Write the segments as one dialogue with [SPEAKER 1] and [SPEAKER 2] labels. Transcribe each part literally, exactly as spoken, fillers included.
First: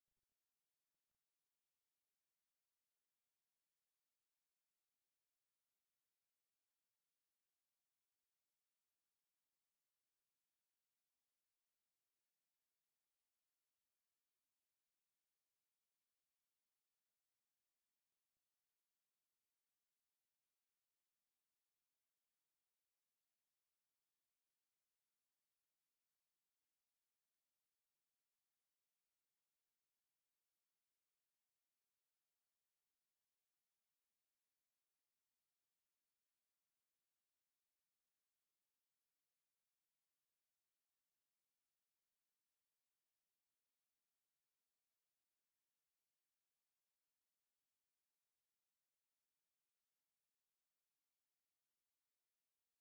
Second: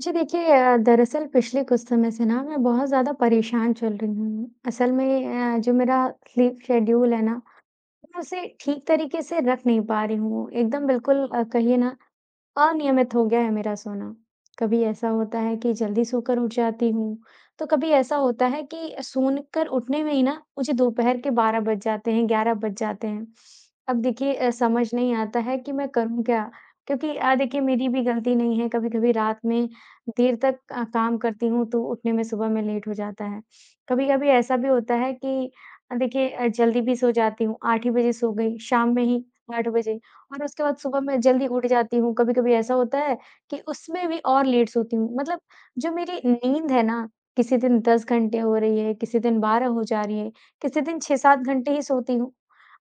[SPEAKER 1] जी देखिए अ, दरअसल पिछले कुछ समय से ना मैं बहुत ज़्यादा परेशान चल रही हूँ। असल में अ, जो मेरा स्लीप शेड्यूल है ना, मैं उसे ठीक तरीके से रख नहीं पा रही हूँ। एकदम बिल्कुल अ, कहिए ना, अनियमित हो गया है मेरा सोना। कभी ऐसा होता है कि जल्दी सोकर उठ जाती हूँ, तो कभी ऐसा होता है कि सोकर उठने में ही ना मुझे दोपहर के बारह बज जाते हैं, ग्यारह बज जाते हैं। अब देखिए अ, समझ नहीं आता है कि मैं करूँ क्या? क्योंकि अ, देखिए, मेरी भी गलती नहीं है, कभी-कभी रात में देर तक अ, काम करती हूँ, तो उठने में सुबह में लेट हो जाता है। कभी-कभी ऐसा भी होता है कि अ, देखिए, अ, जल्दी भी सो जाती हूँ, आठ ही बजे सो गई, शाम में ही आठ बजे। और उसके बाद सुबह मैं जल्दी उठ जाती हूँ, कभी-कभी ऐसा होता है कि उसमें भी और लेट सोती हूँ। मतलब जो मेरी नींद है ना, किसी दिन दस घंटे हो रही है, किसी दिन बारह हो जा रही है, किसी दिन छह सात घंटे ही सोती हूँ,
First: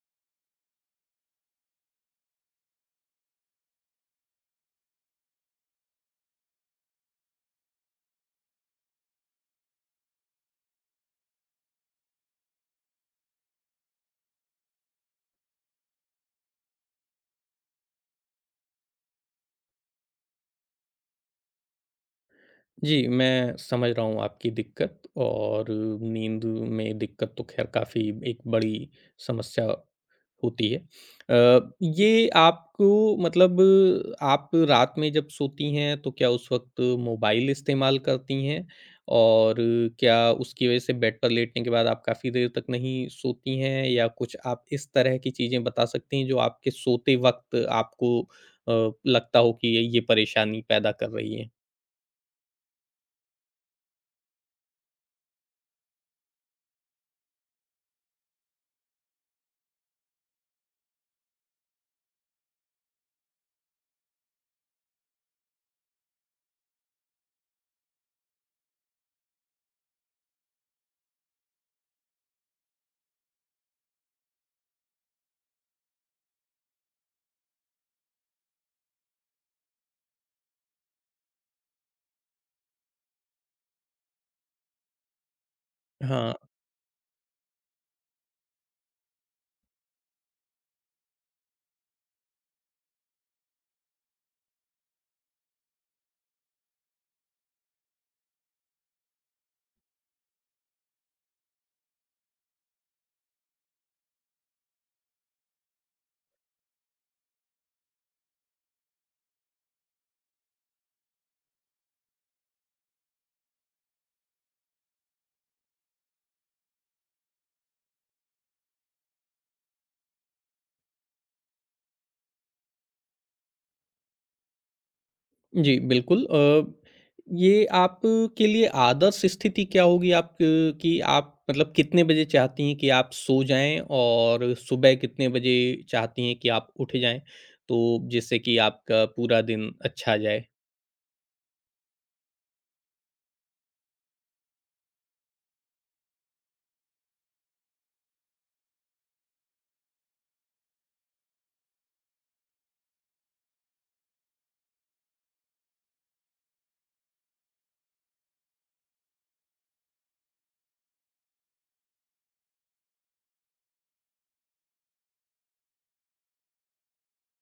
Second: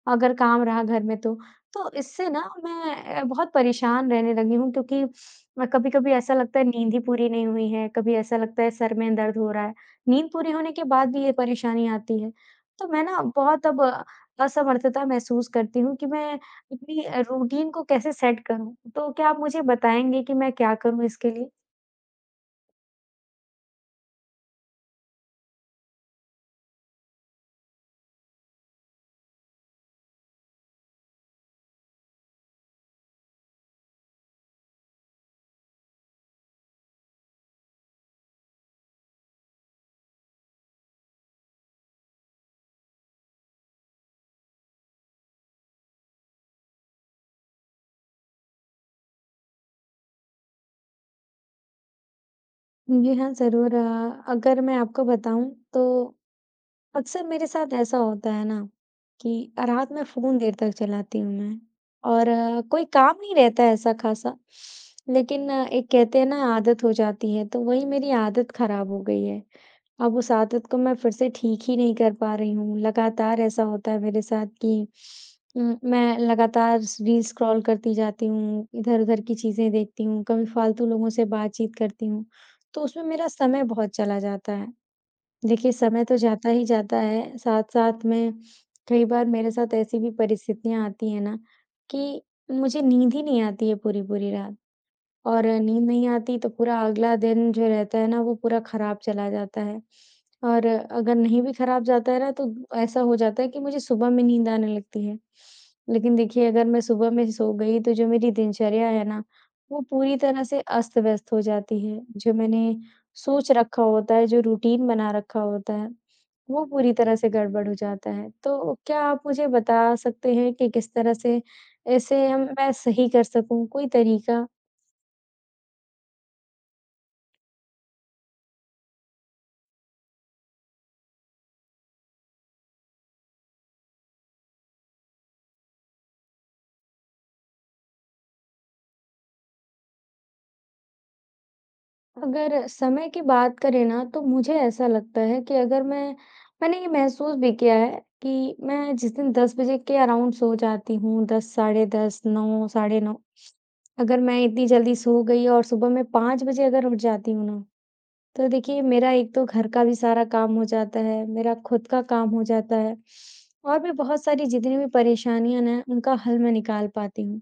[SPEAKER 1] अगर काम रहा घर में तो। तो इससे ना मैं अ, बहुत परेशान रहने लगी हूँ, क्योंकि अ, कभी-कभी ऐसा लगता है नींद ही पूरी नहीं हुई है, कभी ऐसा लगता है सर में दर्द हो रहा है। नींद पूरी होने के बाद भी ये परेशानी आती है। तो मैं ना बहुत अब असमर्थता महसूस करती हूँ कि मैं अपनी अ, रूटीन को कैसे सेट करूँ? तो क्या आप मुझे बताएँगे कि मैं क्या करूँ इसके लिए?
[SPEAKER 2] जी, मैं समझ रहा हूँ आपकी दिक्कत और नींद में दिक्कत तो ख़ैर काफ़ी एक बड़ी समस्या होती है। अ, ये आपको मतलब आप रात में जब सोती हैं तो क्या उस वक़्त मोबाइल इस्तेमाल करती हैं? और क्या उसकी वज़ह से बेड पर लेटने के बाद आप काफ़ी देर तक नहीं सोती हैं? या कुछ आप इस तरह की चीज़ें बता सकती हैं जो आपके सोते वक़्त आपको अ, लगता हो कि ये ये परेशानी पैदा कर रही है?
[SPEAKER 1] जी हाँ, ज़रूर अ, अगर मैं आपको बताऊँ तो अक्सर मेरे साथ ऐसा होता है ना कि रात में फ़ोन देर तक चलाती हूँ मैं, और अ, कोई काम नहीं रहता है ऐसा खासा, लेकिन अ, एक कहते हैं ना, आदत हो जाती है, तो वही मेरी आदत खराब हो गई है। अब उस आदत को मैं फिर से ठीक ही नहीं कर पा रही हूँ। लगातार ऐसा होता है मेरे साथ कि उम, मैं लगातार स रील स्क्रॉल करती जाती हूँ, इधर-उधर की चीज़ें देखती हूँ, कभी फालतू लोगों से बातचीत करती हूँ, तो उसमें मेरा समय बहुत चला जाता है। देखिए, समय तो
[SPEAKER 2] हाँ,
[SPEAKER 1] जाता ही जाता है, साथ-साथ में कई बार मेरे साथ ऐसी भी परिस्थितियाँ आती हैं ना कि मुझे नींद ही नहीं आती है पूरी-पूरी रात। और नींद नहीं आती, तो पूरा अगला दिन जो रहता है ना, वो पूरा खराब चला जाता है। और अगर नहीं भी खराब जाता है ना, तो ऐसा हो जाता है कि मुझे सुबह में नींद आने लगती है। लेकिन देखिए, अगर मैं सुबह में सो गई, तो जो मेरी दिनचर्या है ना, वो पूरी तरह से अस्त-व्यस्त हो जाती है। जो मैंने सोच रखा होता है, जो रूटीन बना रखा होता है, वो पूरी तरह से गड़बड़ हो जाता है। तो क्या आप मुझे बता सकते हैं कि किस तरह से इसे हम मैं सही कर सकूँ? कोई तरीका?
[SPEAKER 2] जी, बिल्कुल। अ, ये आपके लिए आदर्श स्थिति क्या होगी आप, अ, कि आप मतलब कितने बजे चाहती हैं कि आप सो जाएँ और सुबह कितने बजे चाहती हैं कि आप उठ जाएँ? तो जिससे कि आपका पूरा दिन अच्छा जाए।
[SPEAKER 1] अगर समय की बात करें ना, तो मुझे ऐसा लगता है कि अगर मैं मैंने ये महसूस भी किया है कि मैं जिस दिन दस बजे के अराउंड सो जाती हूँ, दस, साढ़े दस, नौ, साढ़े नौ, अगर मैं इतनी जल्दी सो गई और सुबह में पाँच बजे अगर उठ जाती हूँ ना, तो देखिए मेरा एक तो घर का भी सारा काम हो जाता है, मेरा खुद का काम हो जाता है, और भी बहुत सारी जितनी भी परेशानियां ना, उनका हल मैं निकाल पाती हूँ।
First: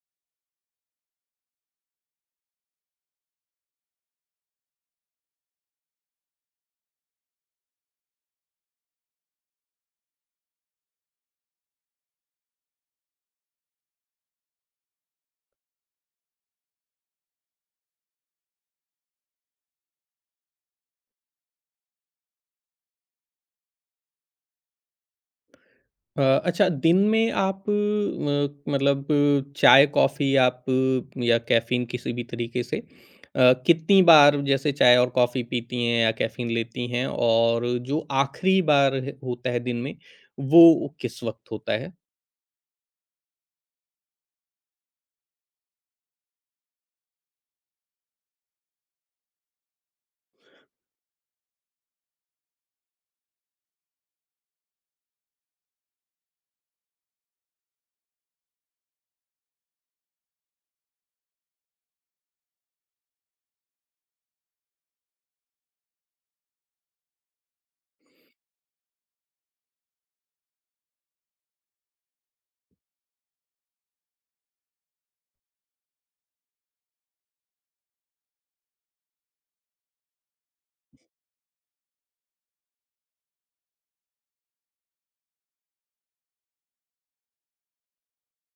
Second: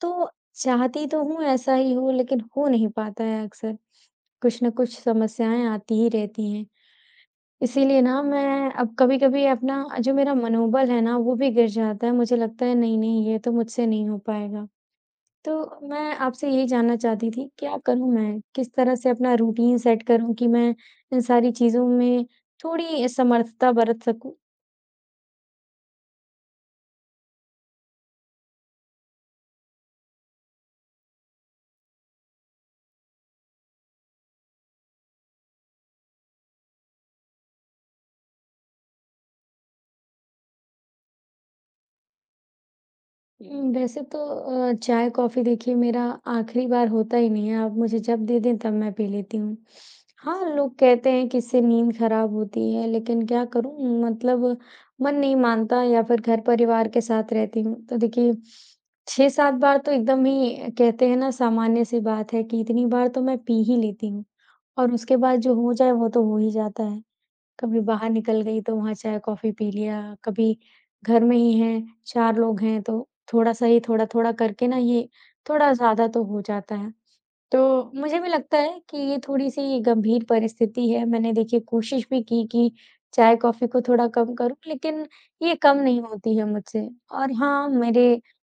[SPEAKER 1] तो चाहती तो हूँ ऐसा ही हो, लेकिन हो नहीं पाता है, अक्सर कुछ न कुछ समस्याएँ आती ही रहती हैं। इसीलिए ना मैं अब कभी-कभी, अपना जो मेरा मनोबल है ना, वो भी गिर जाता है। मुझे लगता है नहीं-नहीं, ये तो मुझसे नहीं हो पाएगा। तो मैं आपसे यही जानना चाहती थी, क्या करूँ मैं? किस तरह से अपना रूटीन सेट करूँ कि मैं इन सारी चीज़ों में थोड़ी समर्थता बरत सकूँ?
[SPEAKER 2] अ, अच्छा, दिन में आप, अ, मतलब अ, चाय कॉफ़ी आप, अ, या कैफ़ीन किसी भी तरीके से अ, कितनी बार जैसे चाय और कॉफ़ी पीती हैं या कैफ़ीन लेती हैं? और जो आखिरी बार ह होता है दिन में वो किस वक़्त होता है?
[SPEAKER 1] उम, वैसे तो अ, चाय कॉफ़ी देखिए, मेरा आखिरी बार होता ही नहीं है, आप मुझे जब दे दें तब मैं पी लेती हूँ। हाँ, लोग कहते हैं कि इससे नींद खराब होती है, लेकिन क्या करूँ, मतलब मन नहीं मानता, या फिर घर परिवार के साथ रहती हूँ, तो देखिए छह सात बार तो एकदम ही, कहते हैं ना सामान्य सी बात है, कि इतनी बार तो मैं पी ही लेती हूँ, और उसके बाद जो हो जाए वो तो हो ही जाता है। कभी बाहर निकल गई, तो वहाँ चाय कॉफ़ी पी लिया, कभी घर में ही हैं, चार लोग हैं, तो थोड़ा-सा ही, थोड़ा-थोड़ा करके ना, ये थोड़ा ज़्यादा तो हो जाता है। तो मुझे भी लगता है कि ये थोड़ी-सी गंभीर परिस्थिति है। मैंने देखिए कोशिश भी की कि चाय-कॉफ़ी को थोड़ा कम करूँ, लेकिन ये कम नहीं होती है मुझसे। और हाँ, मेरे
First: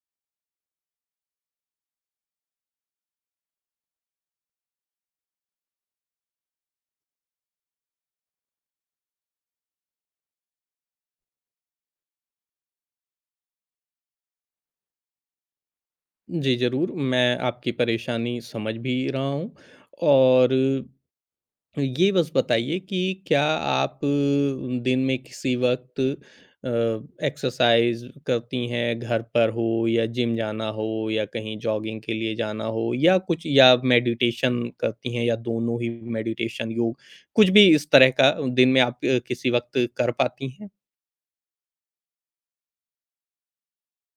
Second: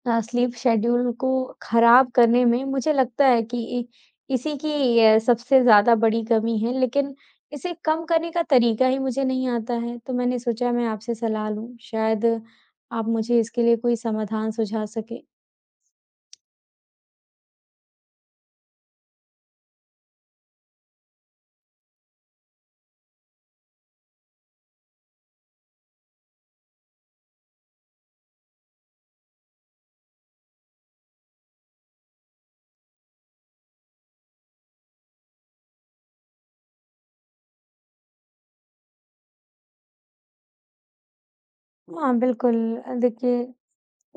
[SPEAKER 1] अ, स्लीप शेड्यूल को खराब करने में मुझे लगता है कि इ इसी की अ, सबसे ज़्यादा बड़ी कमी है, लेकिन इसे कम करने का तरीका ही मुझे नहीं आता है। तो मैंने सोचा मैं आपसे सलाह लूँ, शायद आप मुझे इसके लिए कोई समाधान सुझा सकें।
[SPEAKER 2] जी, ज़रूर, मैं आपकी परेशानी समझ भी रहा हूँ, और ये बस बताइए कि क्या आप अ, दिन में किसी वक़्त अ, एक्सरसाइज़ करती हैं, घर पर हो या जिम जाना हो या कहीं जॉगिंग के लिए जाना हो या कुछ, या मेडिटेशन करती हैं या दोनों ही, मेडिटेशन, योग, कुछ भी इस तरह का दिन में आप अ, किसी वक़्त कर पाती हैं?
[SPEAKER 1] हाँ, बिल्कुल अ, देखिए,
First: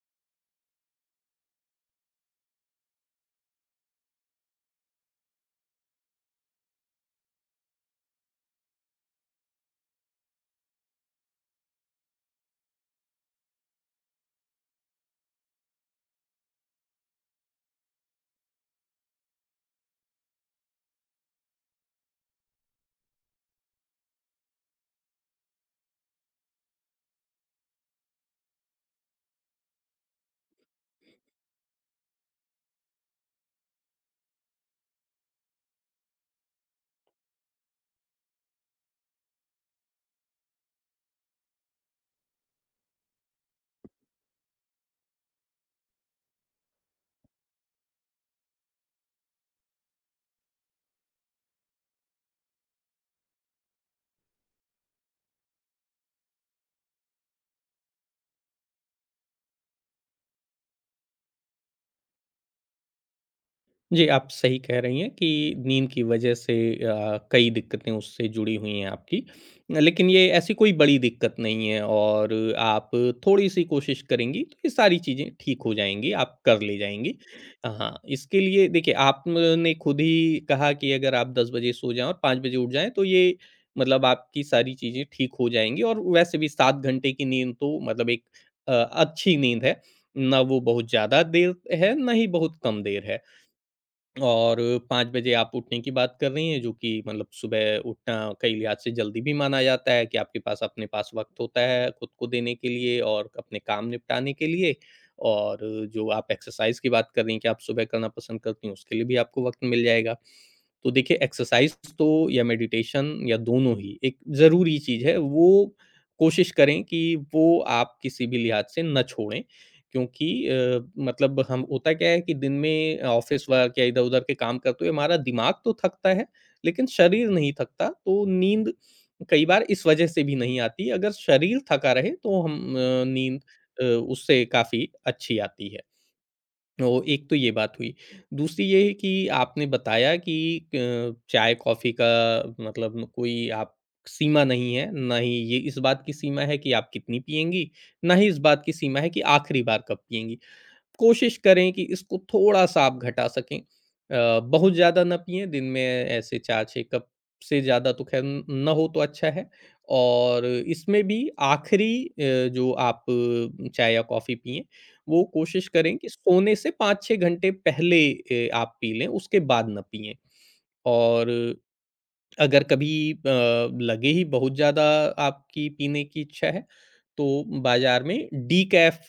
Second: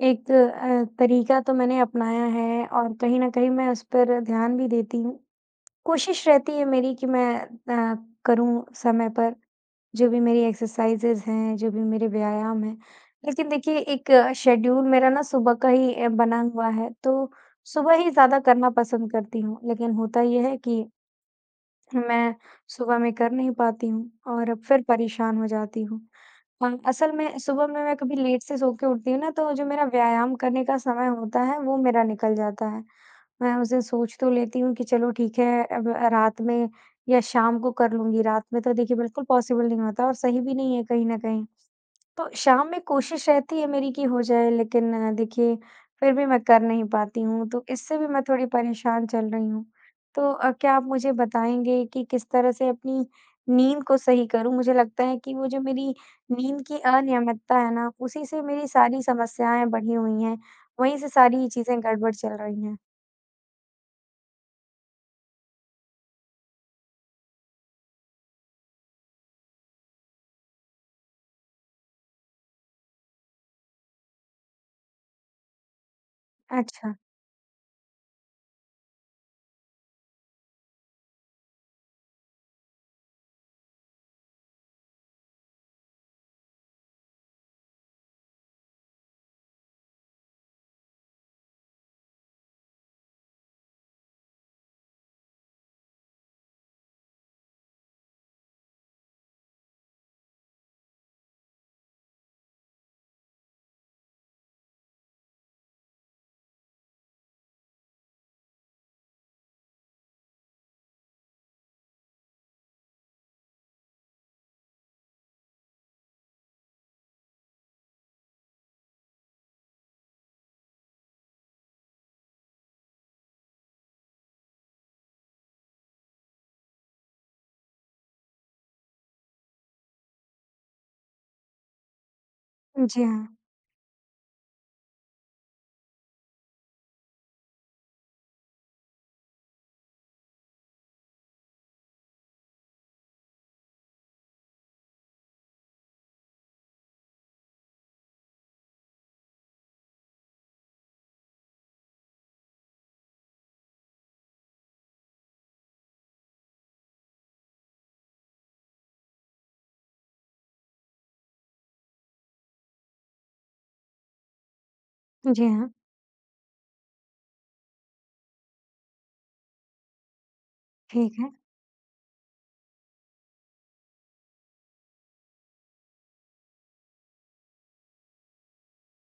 [SPEAKER 1] एक अ, तरीका तो मैंने अपनाया है, और कहीं न कहीं मैं उस पर ध्यान भी देती हूँ। कोशिश रहती है मेरी कि मैं अ, करूँ समय पर, जो भी मेरी एक्सरसाइज़ेज़ हैं, जो भी मेरे व्यायाम हैं। लेकिन देखिए, एक शेड्यूल मेरा ना सुबह का ही अ, बना हुआ है, तो सुबह ही ज़्यादा करना पसंद करती हूँ। लेकिन होता ये है कि मैं सुबह में कर नहीं पाती हूँ, और अब फिर परेशान हो जाती हूँ। अ, असल में सुबह में मैं कभी लेट से सो के उठती हूँ ना, तो जो मेरा व्यायाम करने का समय होता है वो मेरा निकल जाता है। मैं उस दिन सोच तो लेती हूँ कि चलो ठीक है, अब रात में या शाम को कर लूँगी, रात में तो देखिए बिल्कुल पॉसिबल नहीं होता, और सही भी नहीं है कहीं न कहीं। तो शाम में कोशिश रहती है मेरी कि हो जाए, लेकिन अ, देखिए, फिर भी मैं कर नहीं पाती हूँ, तो इससे भी मैं थोड़ी परेशान चल रही हूँ। तो अ, क्या आप मुझे बताएँगे कि किस तरह से अपनी नींद को सही करूँ? मुझे लगता है कि वो जो मेरी नींद की अनियमितता है ना, उसी से मेरी सारी समस्याएँ बढ़ी हुई हैं, वहीं से सारी चीज़ें गड़बड़ चल रही हैं।
[SPEAKER 2] जी, आप सही कह रही हैं कि नींद की वजह से अ, कई दिक्कतें उससे जुड़ी हुई हैं आपकी। लेकिन ये ऐसी कोई बड़ी दिक्कत नहीं है और आप थोड़ी-सी कोशिश करेंगी तो ये सारी चीज़ें ठीक हो जाएँगी, आप कर ले
[SPEAKER 1] अच्छा।
[SPEAKER 2] जाएँगी। हाँ, इसके लिए देखिए आपने खुद ही कहा कि अगर आप दस बजे सो जाएँ और पाँच बजे उठ जाएँ तो ये मतलब आपकी सारी चीज़ें ठीक हो जाएँगी, और वैसे भी सात घंटे की नींद तो मतलब एक अ, अच्छी नींद है। ना वो बहुत ज़्यादा देर है, ना ही बहुत कम देर है। और पाँच बजे आप उठने की बात कर रही हैं, जो कि मतलब सुबह उठना कई लिहाज से जल्दी भी माना जाता है कि आपके पास अपने पास वक़्त होता है खुद को देने के लिए और अपने काम निपटाने के लिए। और जो आप एक्सरसाइज़ की बात कर रही हैं कि आप सुबह करना पसंद करती हैं, उसके लिए भी आपको वक़्त मिल जाएगा। तो देखिए एक्सरसाइज़ तो या मेडिटेशन या दोनों ही एक ज़रूरी चीज़ है, वो कोशिश करें कि वो आप किसी भी लिहाज से ना छोड़ें। क्योंकि अ, मतलब हम, होता क्या है कि दिन में ऑफिस वर्क या इधर-उधर के काम करते हुए हमारा दिमाग तो थकता है, लेकिन शरीर नहीं थकता। तो नींद कई बार इस वजह से भी नहीं आती, अगर शरीर थका रहे तो हम, अ,
[SPEAKER 1] जी हाँ।
[SPEAKER 2] नींद अ, उससे काफ़ी अच्छी आती है। तो एक तो ये बात हुई। दूसरी ये है कि आपने बताया कि अ, चाय-कॉफ़ी का मतलब कोई आप सीमा नहीं है, ना ही ये इस बात की सीमा है कि आप कितनी पिएँगी, ना ही इस बात की सीमा है कि आखिरी बार कब पिएँगी। कोशिश करें कि इसको थोड़ा-सा आप घटा सकें। अ, बहुत ज़्यादा ना पिएँ, दिन में ऐसे चार से छह कप से ज़्यादा तो ख़ैर न ना हो तो अच्छा है। और इसमें भी आखिरी अ, जो आप अ, चाय या कॉफ़ी पिएँ, वो
[SPEAKER 1] जी
[SPEAKER 2] कोशिश
[SPEAKER 1] हाँ,
[SPEAKER 2] करें कि सोने से पाँच से छह घंटे पहले ए, आप पी लें, उसके बाद ना पिएँ।
[SPEAKER 1] ठीक है।
[SPEAKER 2] और अगर कभी अ, लगे ही बहुत ज़्यादा आपकी पीने की इच्छा है, तो बाज़ार में डिकैफ़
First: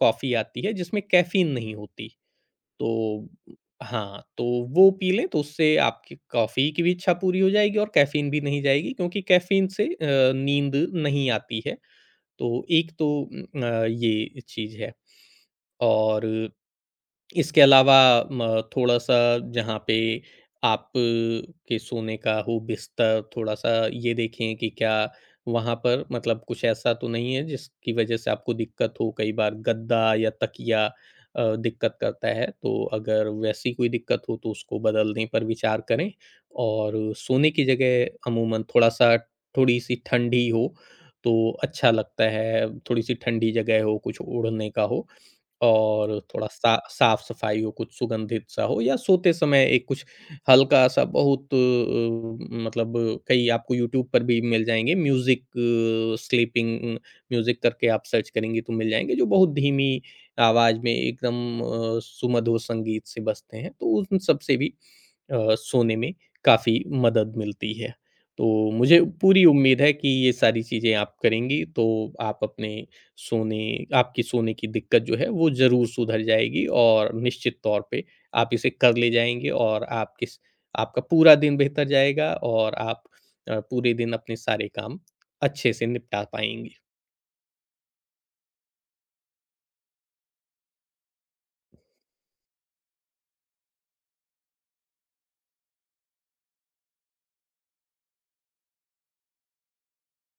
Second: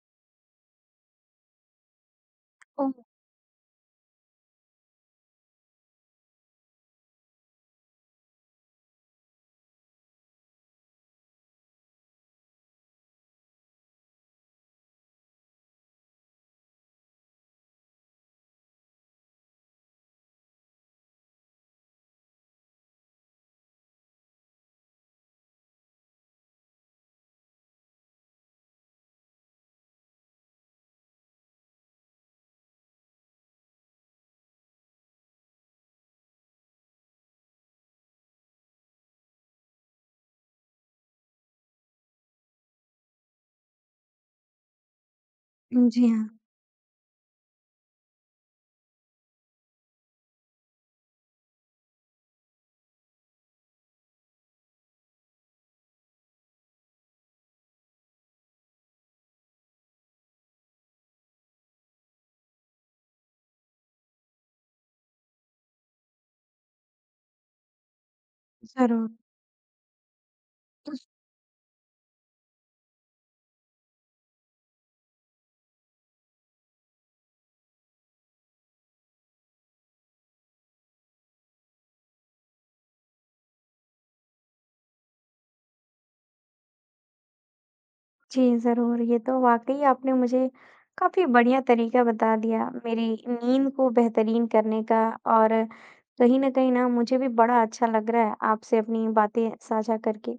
[SPEAKER 2] कॉफ़ी आती है जिसमें कैफ़ीन नहीं होती। तो
[SPEAKER 1] ओह!
[SPEAKER 2] हाँ, तो वो पी लें तो उससे आपकी कॉफ़ी की भी इच्छा पूरी हो जाएगी और कैफ़ीन भी नहीं जाएगी, क्योंकि कैफ़ीन से अ, नींद नहीं आती है। तो एक तो उम, अ, ये चीज़ है। और इसके अलावा म, थोड़ा-सा जहाँ पे आप अ, के सोने का हो बिस्तर, थोड़ा-सा ये देखें कि क्या वहाँ पर मतलब कुछ ऐसा तो नहीं है जिसकी वज़ह से आपको दिक्कत हो? कई बार गद्दा या तकिया अ, दिक्कत करता है, तो अगर वैसी कोई दिक्कत हो तो उसको बदलने पर विचार करें। और सोने की जगह अमूमन थोड़ा-सा थोड़ी-सी ठंडी हो, तो अच्छा लगता है। थोड़ी-सी ठंडी जगह हो, कुछ ओढ़ने का हो
[SPEAKER 1] जी
[SPEAKER 2] और
[SPEAKER 1] हाँ,
[SPEAKER 2] थोड़ा सा साफ-सफाई हो, कुछ सुगंधित-सा हो या सोते समय एक कुछ हल्का-सा बहुत, अ, मतलब, कई आपको यूट्यूब पर भी मिल जाएँगे, म्यूज़िक, स्लीपिंग म्यूज़िक करके आप सर्च करेंगे तो मिल जाएँगे, जो बहुत धीमी आवाज़ में एकदम अ, सुमधुर संगीत से बजते हैं, तो उन सब से भी अ, सोने में काफ़ी मदद मिलती है। तो मुझे
[SPEAKER 1] ज़रूर।
[SPEAKER 2] पूरी उम्मीद है कि ये सारी चीज़ें आप करेंगी, तो आप अपने सोने आपकी सोने की दिक्कत जो है वो ज़रूर सुधर जाएगी और निश्चित तौर पे आप इसे कर ले जाएँगे, और आप किस आपका पूरा दिन बेहतर जाएगा और आप अ, पूरे दिन अपने सारे काम अच्छे से निपटा पाएँगे।
[SPEAKER 1] जी, ज़रूर। ये तो वाक़ई आपने मुझे काफ़ी बढ़िया तरीका बता दिया मेरी नींद को बेहतरीन करने का, और कहीं न कहीं ना मुझे भी बड़ा अच्छा लग रहा है आपसे अपनी बातें साझा करके।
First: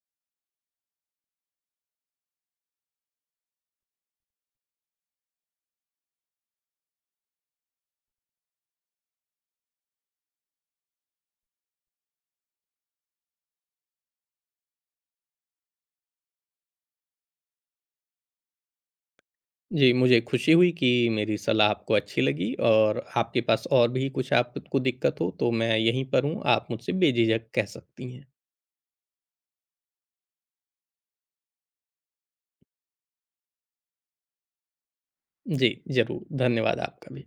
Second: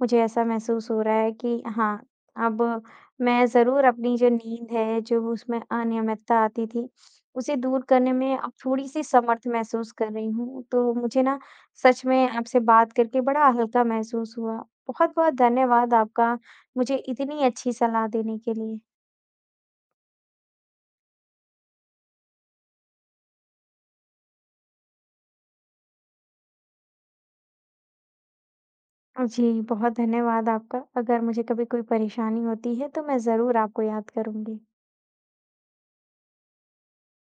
[SPEAKER 1] मुझे ऐसा महसूस हो रहा है कि हाँ, अब मैं ज़रूर, अपनी जो नींद है, जो उसमें अनियमितता आती थी, उसे दूर करने में अब थोड़ी-सी समर्थ महसूस कर रही हूँ। तो मुझे ना सच में आपसे बात करके बड़ा हल्का महसूस हुआ। बहुत-बहुत धन्यवाद आपका। मुझे इतनी अच्छी सलाह देने के लिए।
[SPEAKER 2] जी, मुझे खुशी हुई कि मेरी सलाह आपको अच्छी लगी। और आपके पास और भी कुछ आपको दिक्कत हो तो मैं यहीं पर हूँ, आप मुझसे बेझिझक कह सकती हैं।
[SPEAKER 1] जी, बहुत धन्यवाद आपका। अगर मुझे कभी कोई परेशानी होती है, तो मैं ज़रूर आपको याद करूँगी।
[SPEAKER 2] जी, ज़रूर। धन्यवाद आपका भी।